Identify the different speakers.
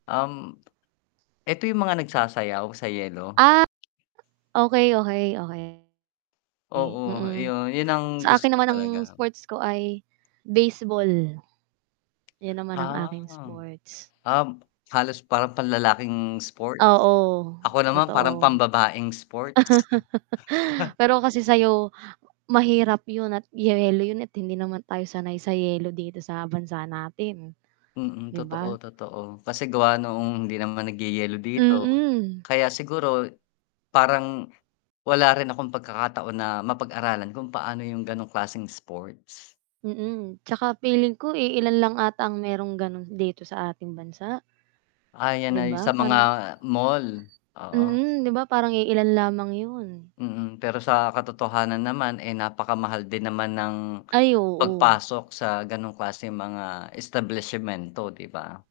Speaker 1: Um, eto yung mga nagsasayaw sa yelo?
Speaker 2: Ah, okey, okey, okey. Okey,
Speaker 1: Oo,
Speaker 2: mm,
Speaker 1: yun, yun ang
Speaker 2: sa
Speaker 1: gusto
Speaker 2: akin
Speaker 1: ko
Speaker 2: naman ang
Speaker 1: talaga.
Speaker 2: sports ko ay baseball, yun naman ang aking
Speaker 1: Ah.
Speaker 2: sports.
Speaker 1: Um, halos parang panlalaking sports,
Speaker 2: Oo,
Speaker 1: ako naman parang
Speaker 2: totoo.
Speaker 1: pambabaeng sports.
Speaker 2: pero kasi sayo mahirap yun at yelo yun at hindi naman tayo sanay sa yelo dito sa bansa natin,
Speaker 1: Mm,
Speaker 2: 'di
Speaker 1: totoo,
Speaker 2: ba?
Speaker 1: totoo. Kasi gawa noong hindi naman nagyeyelo dito,
Speaker 2: Mm.
Speaker 1: kaya siguro parang wala rin akong pagkakataon na mapag-aralan kung paano yung ganong klaseng sports.
Speaker 2: Mm, 'tsaka feeling ko, iilan lang ata ang merong ganun dito sa ating bansa.
Speaker 1: Ah, yan
Speaker 2: 'Di
Speaker 1: na 'yung
Speaker 2: ba,
Speaker 1: sa mga
Speaker 2: parang
Speaker 1: mall, oo.
Speaker 2: mm, 'di ba, parang iilan lamang yun.
Speaker 1: Mm, pero sa katotohanan naman, eh, napakamahal din naman ng
Speaker 2: Ay, oo.
Speaker 1: pagpasok sa ganong klaseng mga establisyemento, 'di ba?